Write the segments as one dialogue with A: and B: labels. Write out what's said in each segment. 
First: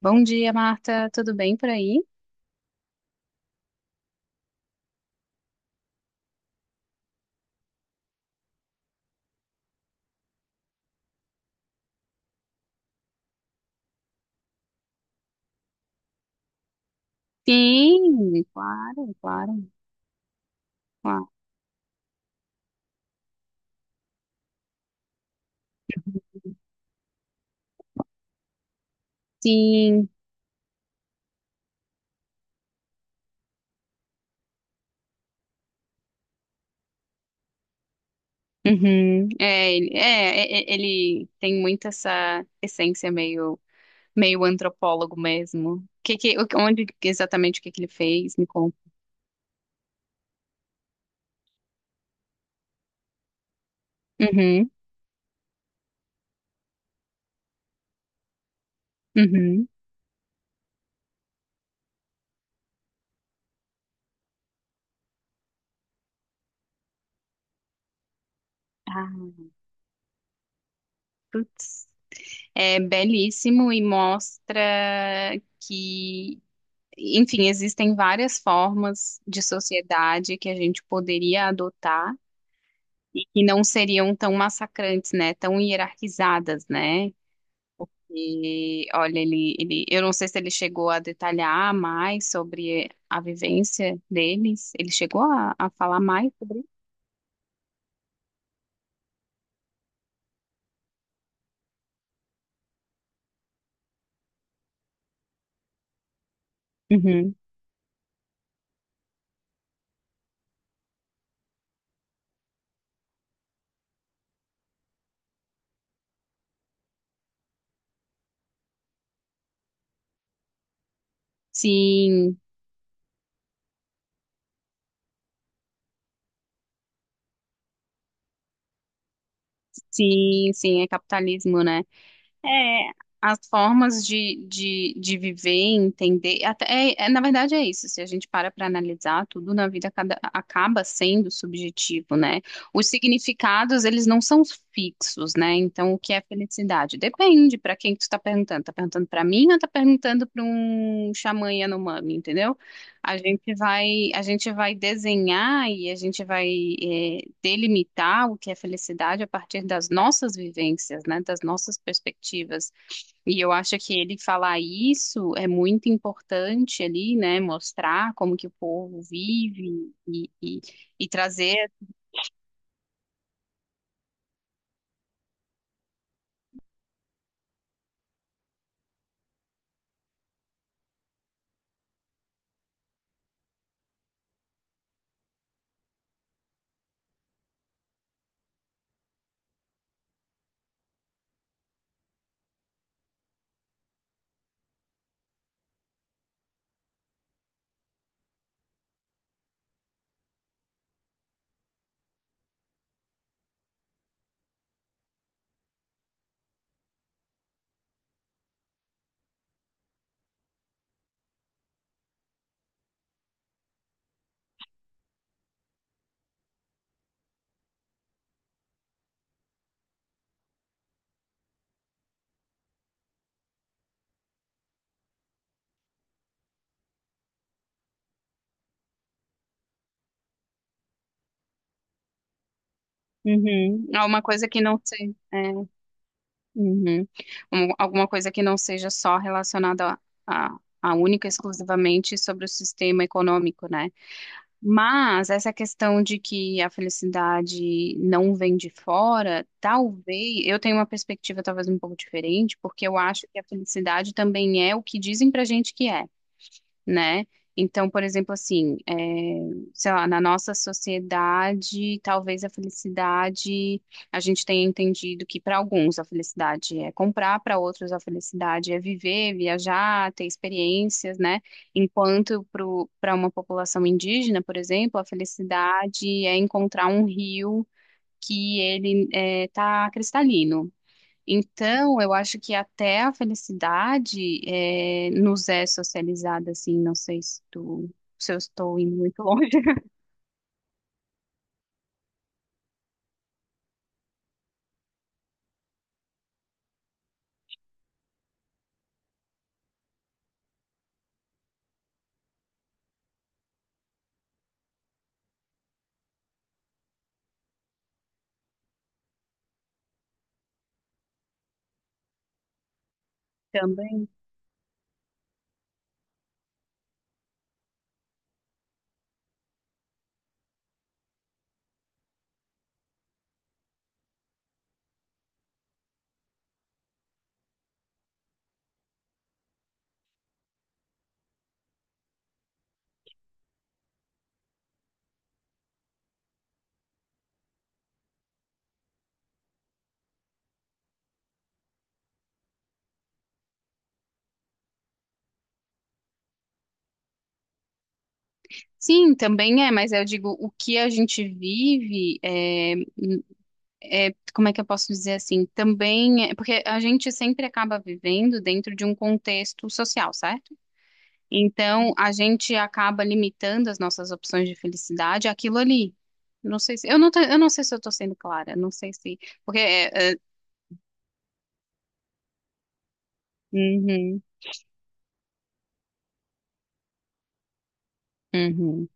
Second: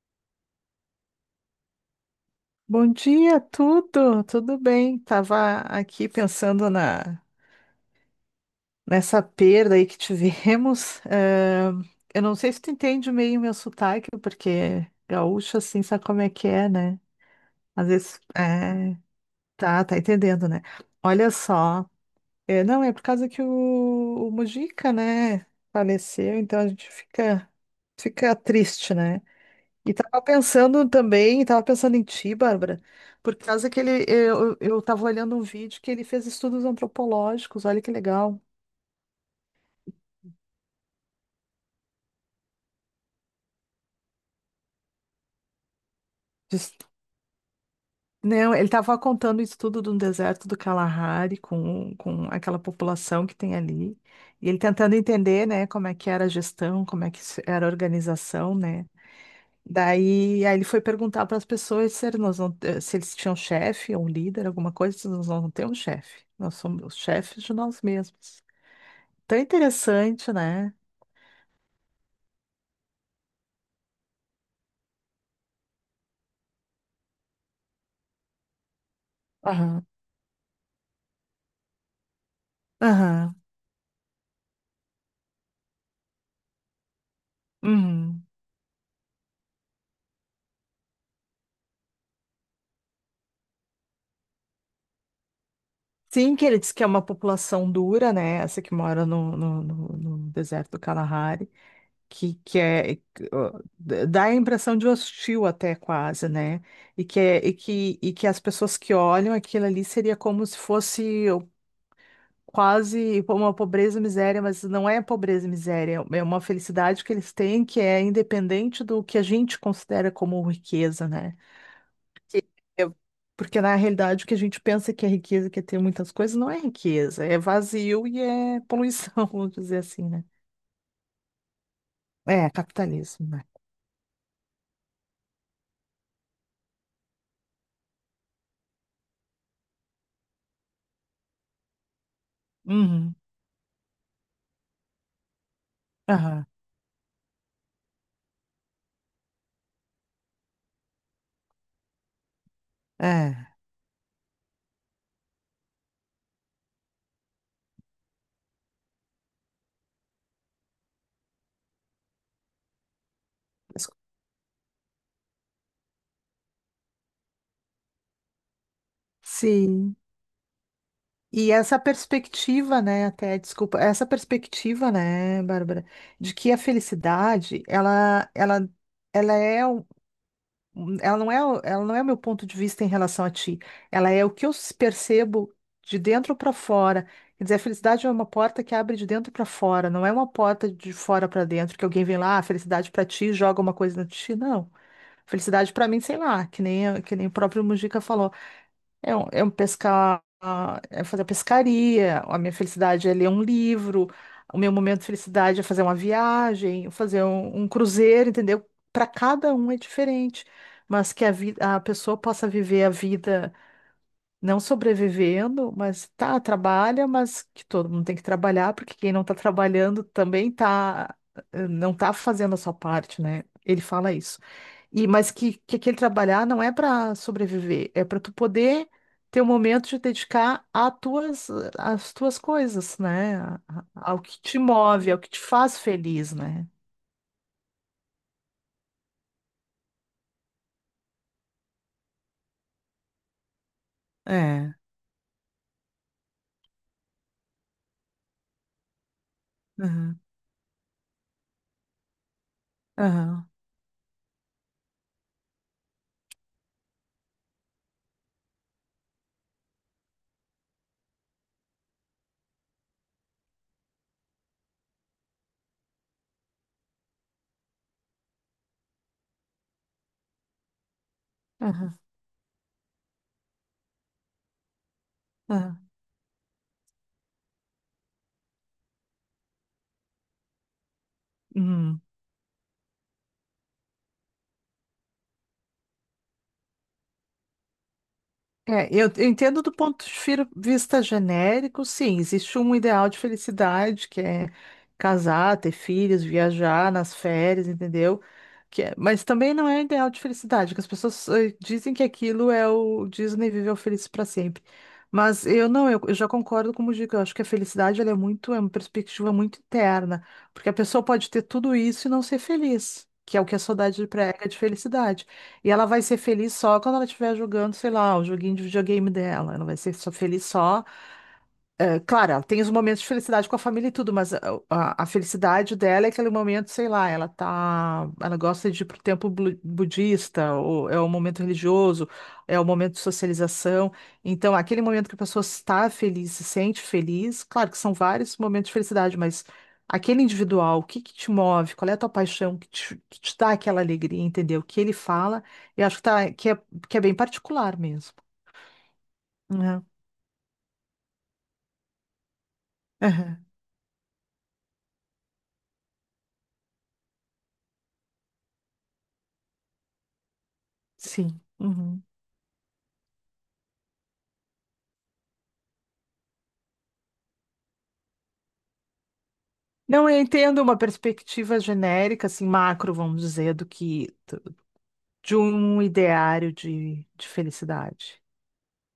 A: Bom dia, Marta. Tudo bem por aí?
B: Bom dia, tudo bem. Tava aqui pensando na nessa perda aí que tivemos. Eu não sei se tu entende meio o meu sotaque, porque gaúcho assim sabe como é que é, né? Às vezes,
A: Sim,
B: é,
A: claro, claro,
B: tá entendendo, né? Olha
A: claro.
B: só, não é por causa que o Mujica, né, faleceu, então a gente fica triste, né? E
A: Sim.
B: tava pensando também, tava pensando em ti, Bárbara, por causa que ele, eu tava olhando um vídeo que ele fez estudos antropológicos, olha que legal.
A: Uhum. É, ele, ele tem muito essa essência meio, meio antropólogo mesmo.
B: Diz-
A: Onde exatamente o que ele fez? Me
B: Não, ele
A: conta.
B: tava contando o estudo do deserto do Kalahari com aquela população que tem ali, e ele
A: Uhum,
B: tentando entender, né, como é que era a gestão, como é que era a organização, né.
A: uhum.
B: Aí ele foi perguntar para as pessoas se eles, nós não, se eles tinham chefe ou um líder, alguma coisa, se nós não temos chefe, nós somos os chefes de nós mesmos.
A: Ah,
B: Tão interessante, né?
A: putz. É belíssimo e mostra que, enfim, existem várias formas de
B: Aham.
A: sociedade que a gente poderia adotar e
B: Aham.
A: que não seriam tão massacrantes, né? Tão hierarquizadas, né?
B: Uhum.
A: E olha, eu não sei se ele chegou a detalhar mais sobre a vivência deles. Ele chegou a falar mais
B: Sim, que ele
A: sobre isso?
B: diz que é uma população dura, né? Essa que mora no deserto do Kalahari, que, que é. que, ó, dá a impressão de hostil até quase, né? E que,
A: Uhum.
B: é, e que as pessoas que olham aquilo ali seria como se fosse quase uma pobreza e miséria, mas não é pobreza e miséria, é uma felicidade que eles têm que é independente do que a gente considera como riqueza, né?
A: Sim,
B: Eu- Porque na realidade o que a gente pensa que é riqueza, que é ter muitas coisas, não é riqueza, é vazio e é poluição, vamos dizer assim, né?
A: sim, sim, é capitalismo, né?
B: É,
A: É,
B: capitalismo,
A: as
B: né?
A: formas de viver, entender, até, na verdade é isso, se a gente para analisar, tudo na vida cada- acaba sendo subjetivo, né? Os
B: Uhum.
A: significados, eles não são fixos, né? Então, o que é
B: Aham.
A: felicidade? Depende para quem que tu tá perguntando. Tá perguntando para mim ou tá perguntando para um xamã Yanomami, entendeu?
B: É.
A: A gente vai desenhar e a gente vai, delimitar o que é felicidade a partir das nossas vivências, né, das nossas perspectivas. E eu acho
B: Mas-
A: que ele falar isso é muito importante ali, né, mostrar como que o povo vive
B: Sim.
A: e
B: E
A: trazer
B: essa perspectiva, né, até, desculpa, essa perspectiva, né, Bárbara, de que a felicidade, ela é, um- Ela não é, ela não é o meu ponto de vista em relação a ti. Ela é o que eu percebo de dentro para fora. Quer dizer, a felicidade é uma porta que abre de dentro para fora, não é uma porta de fora para dentro, que alguém vem lá, ah, felicidade para ti, joga uma coisa na ti. Não. Felicidade para mim, sei lá, que nem o próprio Mujica falou. É um pescar, é fazer pescaria, a minha felicidade é ler um livro, o meu momento de felicidade é fazer uma viagem, fazer um cruzeiro, entendeu? Para cada um é diferente, mas que a vida, a pessoa possa viver a vida não sobrevivendo, mas tá, trabalha, mas que todo mundo tem que trabalhar, porque quem não tá trabalhando também tá, não tá fazendo a sua parte, né? Ele fala isso. E mas que aquele trabalhar não é para sobreviver, é para tu poder ter um momento de dedicar a tuas, às tuas coisas, né?
A: uhum,
B: Ao
A: alguma
B: que
A: coisa
B: te
A: que não
B: move,
A: seja,
B: ao que
A: é,
B: te faz feliz, né?
A: uhum, alguma coisa que não seja só relacionada a, a única e exclusivamente sobre o sistema econômico, né?
B: É.
A: Mas essa questão de que a felicidade não vem de fora,
B: Aham,
A: talvez eu tenho uma perspectiva talvez um pouco diferente, porque eu acho que a
B: aham,
A: felicidade também é o que dizem pra gente que é, né? Então, por exemplo, assim, é, sei lá, na nossa sociedade, talvez a felicidade, a gente tenha entendido que para alguns a felicidade é comprar, para outros a felicidade é viver, viajar, ter experiências, né?
B: aham,
A: Enquanto para uma população indígena, por exemplo, a
B: aham.
A: felicidade é encontrar um rio que ele está cristalino. Então,
B: Uhum.
A: eu acho que até a felicidade nos é socializada, assim, não sei se tu, se eu estou
B: É,
A: indo
B: eu
A: muito
B: eu
A: longe
B: entendo do ponto de vista genérico, sim, existe um ideal de felicidade, que é casar, ter filhos, viajar nas férias, entendeu? Mas também não é ideal de felicidade, que as pessoas dizem que aquilo é o Disney viveu feliz para sempre. Mas eu não, eu já concordo com o Mujica, eu acho que a felicidade ela é muito, é uma perspectiva muito interna, porque a pessoa pode ter tudo isso e não ser feliz, que é o que a saudade
A: também.
B: prega de felicidade. E ela vai ser feliz só quando ela estiver jogando, sei lá, o joguinho de videogame dela. Ela vai ser só feliz só. É, claro, ela tem os momentos de felicidade com a família e tudo, mas a felicidade dela é aquele momento, sei lá, ela tá, ela gosta de ir pro templo budista, ou é o momento religioso, é o momento de socialização. Então, aquele momento que a pessoa está feliz, se sente feliz, claro que são vários momentos de felicidade, mas aquele individual, o que que te move, qual é a tua paixão que te dá aquela alegria, entendeu? O que ele fala, eu acho que que é bem particular mesmo,
A: Sim, também é,
B: né?
A: mas eu digo, o que a gente vive, n-
B: Aham,
A: como é que eu posso dizer assim? Também é, porque a gente sempre acaba vivendo dentro de um contexto social, certo?
B: Sim.
A: Então,
B: Uhum.
A: a gente acaba limitando as nossas opções de felicidade àquilo ali. Não sei se, eu não, tô- eu não sei se eu estou sendo clara, não sei se porque
B: Não,
A: é,
B: eu entendo uma perspectiva genérica, assim, macro, vamos dizer,
A: uhum,
B: de um ideário de felicidade.
A: uhum.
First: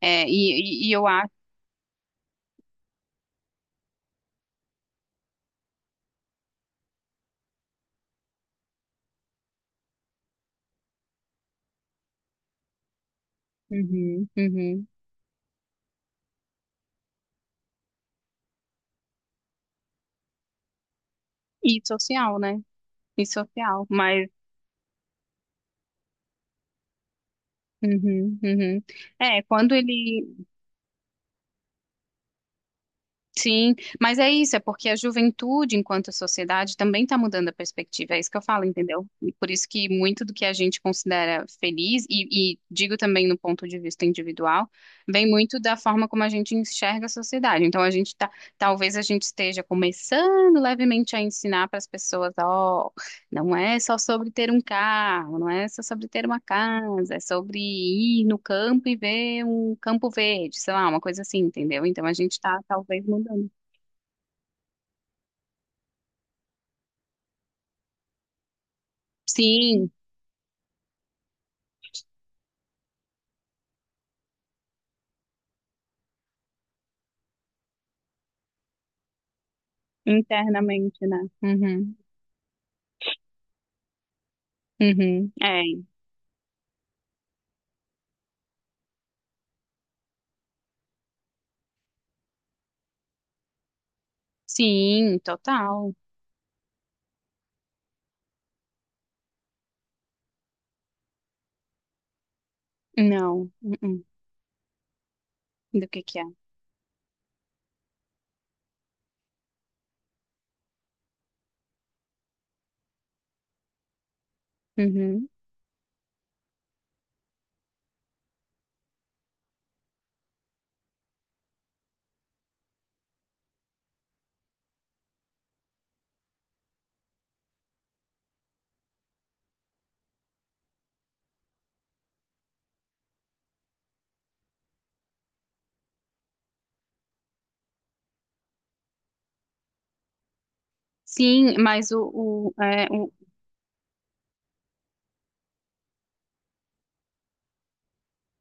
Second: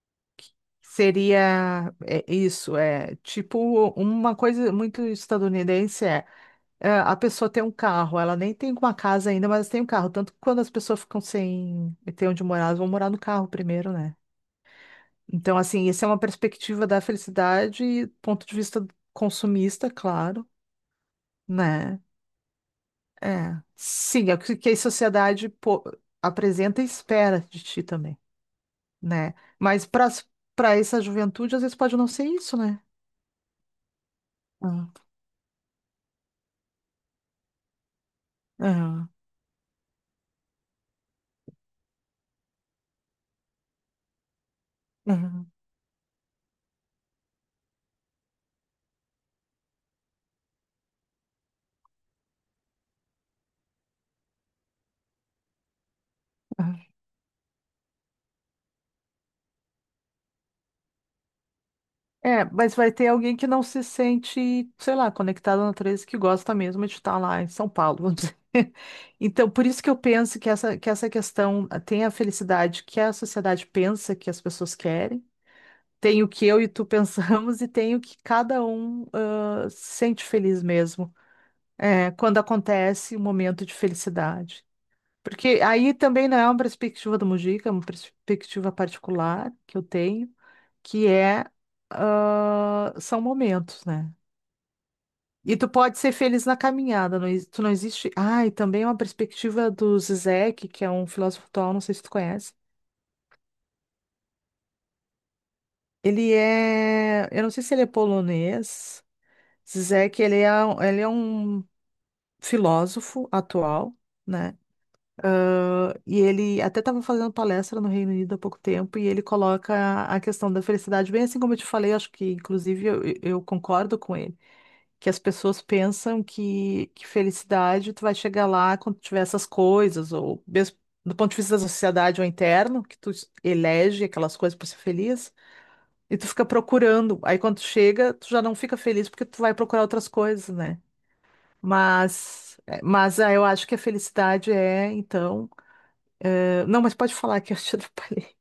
A: E eu acho.
B: Seria é, isso, é tipo uma coisa muito estadunidense a pessoa tem um carro, ela nem tem uma casa ainda, mas tem um carro. Tanto que quando as pessoas ficam sem ter onde morar, elas vão morar no carro primeiro, né?
A: Uhum, uhum.
B: Então, assim, essa é uma perspectiva da felicidade, ponto de vista consumista, claro,
A: E
B: né?
A: social, né? E
B: É,
A: social. Mas,
B: sim, é o que que a sociedade apresenta e espera de ti também,
A: uhum, uhum,
B: né?
A: é, quando
B: Mas para
A: ele.
B: para essa juventude, às vezes pode não ser isso, né?
A: Sim, mas é isso, é porque
B: Hum,
A: a juventude, enquanto sociedade, também está mudando a perspectiva. É isso que eu falo, entendeu?
B: aham,
A: E por isso que muito do que a gente considera feliz, e digo também no ponto de vista individual, vem
B: aham,
A: muito da forma como a gente enxerga a sociedade. Então, a gente tá, talvez a gente esteja começando levemente a ensinar para as pessoas, ó. Não é só sobre ter um carro, não é só sobre ter uma
B: aham.
A: casa, é sobre ir no campo e ver um campo verde, sei lá, uma coisa assim, entendeu? Então a gente
B: É,
A: está
B: mas vai
A: talvez
B: ter alguém que
A: mudando.
B: não se sente, sei lá, conectado na natureza, que gosta mesmo de estar lá em São Paulo, vamos dizer. Então, por isso que
A: Sim,
B: eu penso que que essa questão ah, tem a felicidade que a sociedade pensa que as pessoas querem, tem o que eu e tu pensamos, e tem o que cada um ah, se sente feliz
A: internamente,
B: mesmo.
A: né? Uhum,
B: É, quando acontece um momento de felicidade.
A: uhum,
B: Porque
A: é,
B: aí também não é uma perspectiva do Mujica, é uma perspectiva particular que eu tenho, que é, ah, são momentos, né?
A: sim,
B: E tu
A: total.
B: pode ser feliz na caminhada, não, tu não existe. Ah, e também é uma perspectiva do Zizek, que é um filósofo atual, não sei se tu conhece.
A: Não, uh-uh. Do que é?
B: Ele é, eu não sei se ele é polonês. Zizek, ele é um filósofo atual, né?
A: Uhum.
B: E ele até estava fazendo palestra no Reino Unido há pouco tempo e ele coloca a questão da felicidade, bem assim como eu te falei, eu acho que inclusive eu concordo com ele, que as pessoas pensam que felicidade tu vai chegar lá quando tiver essas coisas, ou mesmo do ponto de vista da sociedade ou interno, que tu elege aquelas coisas para ser feliz, e tu fica procurando. Aí quando tu chega, tu já não fica feliz porque tu vai procurar outras coisas, né?
A: Sim, mas
B: Mas, é,
A: o...
B: mas ah, eu acho que a felicidade é, então. Ah, não, mas pode falar que eu te atrapalhei.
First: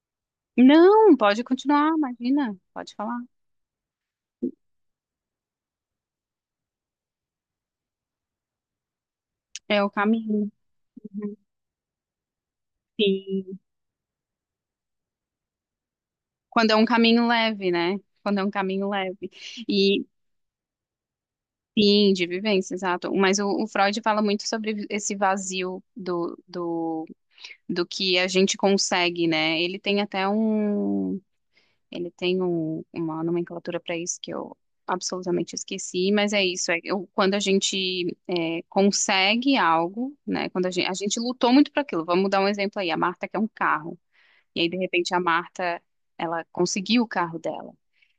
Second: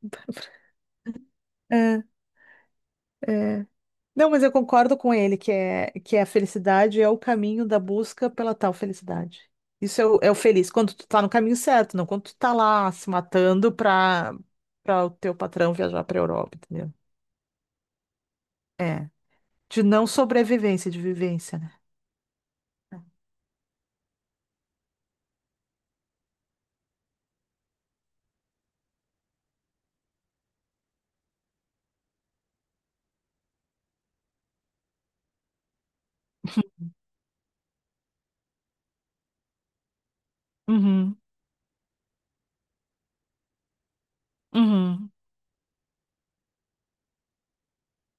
A: Não, pode continuar,
B: É,
A: imagina, pode falar.
B: é. Não, mas eu concordo com ele que é a felicidade é o caminho da busca pela tal felicidade.
A: É o
B: Isso é é o
A: caminho.
B: feliz, quando tu tá no
A: Uhum.
B: caminho certo, não quando tu tá lá se
A: Sim.
B: matando pra, pra o teu patrão viajar pra Europa,
A: Quando é um
B: entendeu?
A: caminho leve, né? Quando é um caminho
B: É.
A: leve.
B: De
A: E
B: não sobrevivência, de vivência, né?
A: sim, de vivência, exato. Mas o Freud fala muito sobre esse vazio do que a gente consegue, né? Ele tem até um. Ele tem uma nomenclatura para isso que eu absolutamente esqueci, mas é isso. É, quando consegue algo, né? Quando a
B: Uhum,
A: gente lutou muito para aquilo. Vamos dar um exemplo aí. A Marta quer um carro. E aí, de
B: uhum,
A: repente, a Marta. Ela conseguiu o carro dela.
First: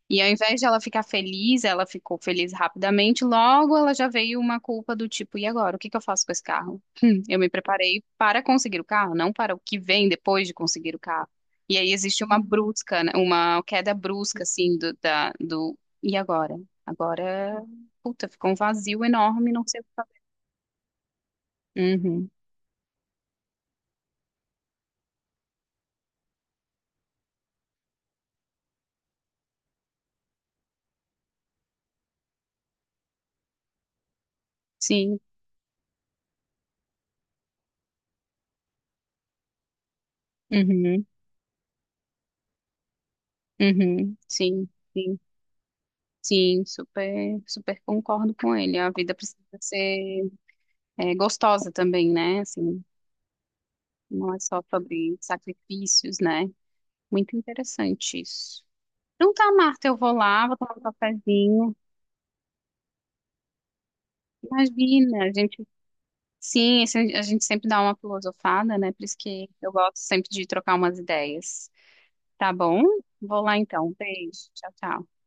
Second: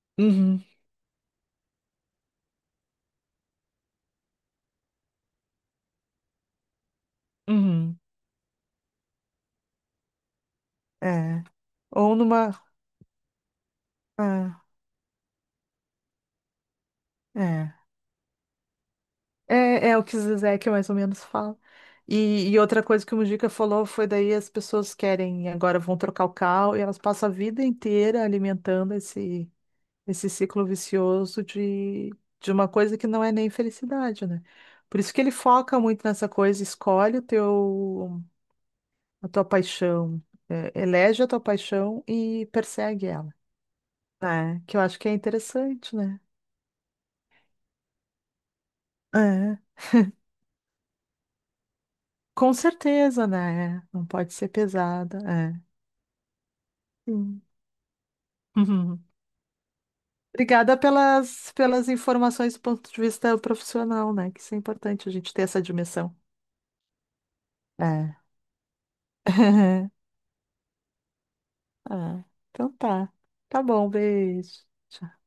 A: E ao invés
B: uhum,
A: de ela ficar feliz, ela ficou feliz rapidamente, logo ela já veio uma culpa do tipo, e agora, o que eu faço com esse carro? Eu me
B: uhum.
A: preparei para conseguir o carro, não para o que vem depois de conseguir o carro.
B: É.
A: E aí
B: Ou
A: existe uma
B: numa.
A: brusca, né, uma queda brusca,
B: É.
A: assim, e agora? Agora,
B: é.
A: puta, ficou um vazio enorme, não sei o que
B: É, é o que
A: fazer.
B: o Zizek mais ou menos fala.
A: Uhum,
B: E outra coisa que o Mujica falou foi daí as pessoas querem, agora vão trocar o cal e elas passam a vida inteira alimentando esse, esse ciclo vicioso de uma coisa que não é nem felicidade, né? Por isso
A: sim,
B: que ele foca muito nessa coisa, escolhe o teu, a tua paixão, é,
A: uhum,
B: elege a tua paixão e persegue ela,
A: uhum,
B: né?
A: sim,
B: Que eu acho que é
A: sim,
B: interessante, né?
A: sim, super, super concordo com ele. A vida precisa
B: É,
A: ser é, gostosa também, né?
B: com
A: Assim,
B: certeza, né? Não
A: não
B: pode
A: é
B: ser
A: só sobre
B: pesada, é.
A: sacrifícios, né? Muito
B: Sim.
A: interessante isso.
B: Uhum.
A: Então tá, Marta, eu vou lá, vou
B: Obrigada
A: tomar um
B: pelas,
A: cafezinho.
B: pelas informações do ponto de vista profissional, né? Que isso é importante a
A: Imagina,
B: gente ter essa dimensão.
A: sim, a gente sempre dá uma
B: É.
A: filosofada, né? Por isso que eu gosto sempre de trocar umas ideias.
B: Ah,
A: Tá
B: então
A: bom?
B: tá.
A: Vou lá
B: Tá bom,
A: então. Beijo.
B: beijo.
A: Tchau, tchau.
B: Tchau.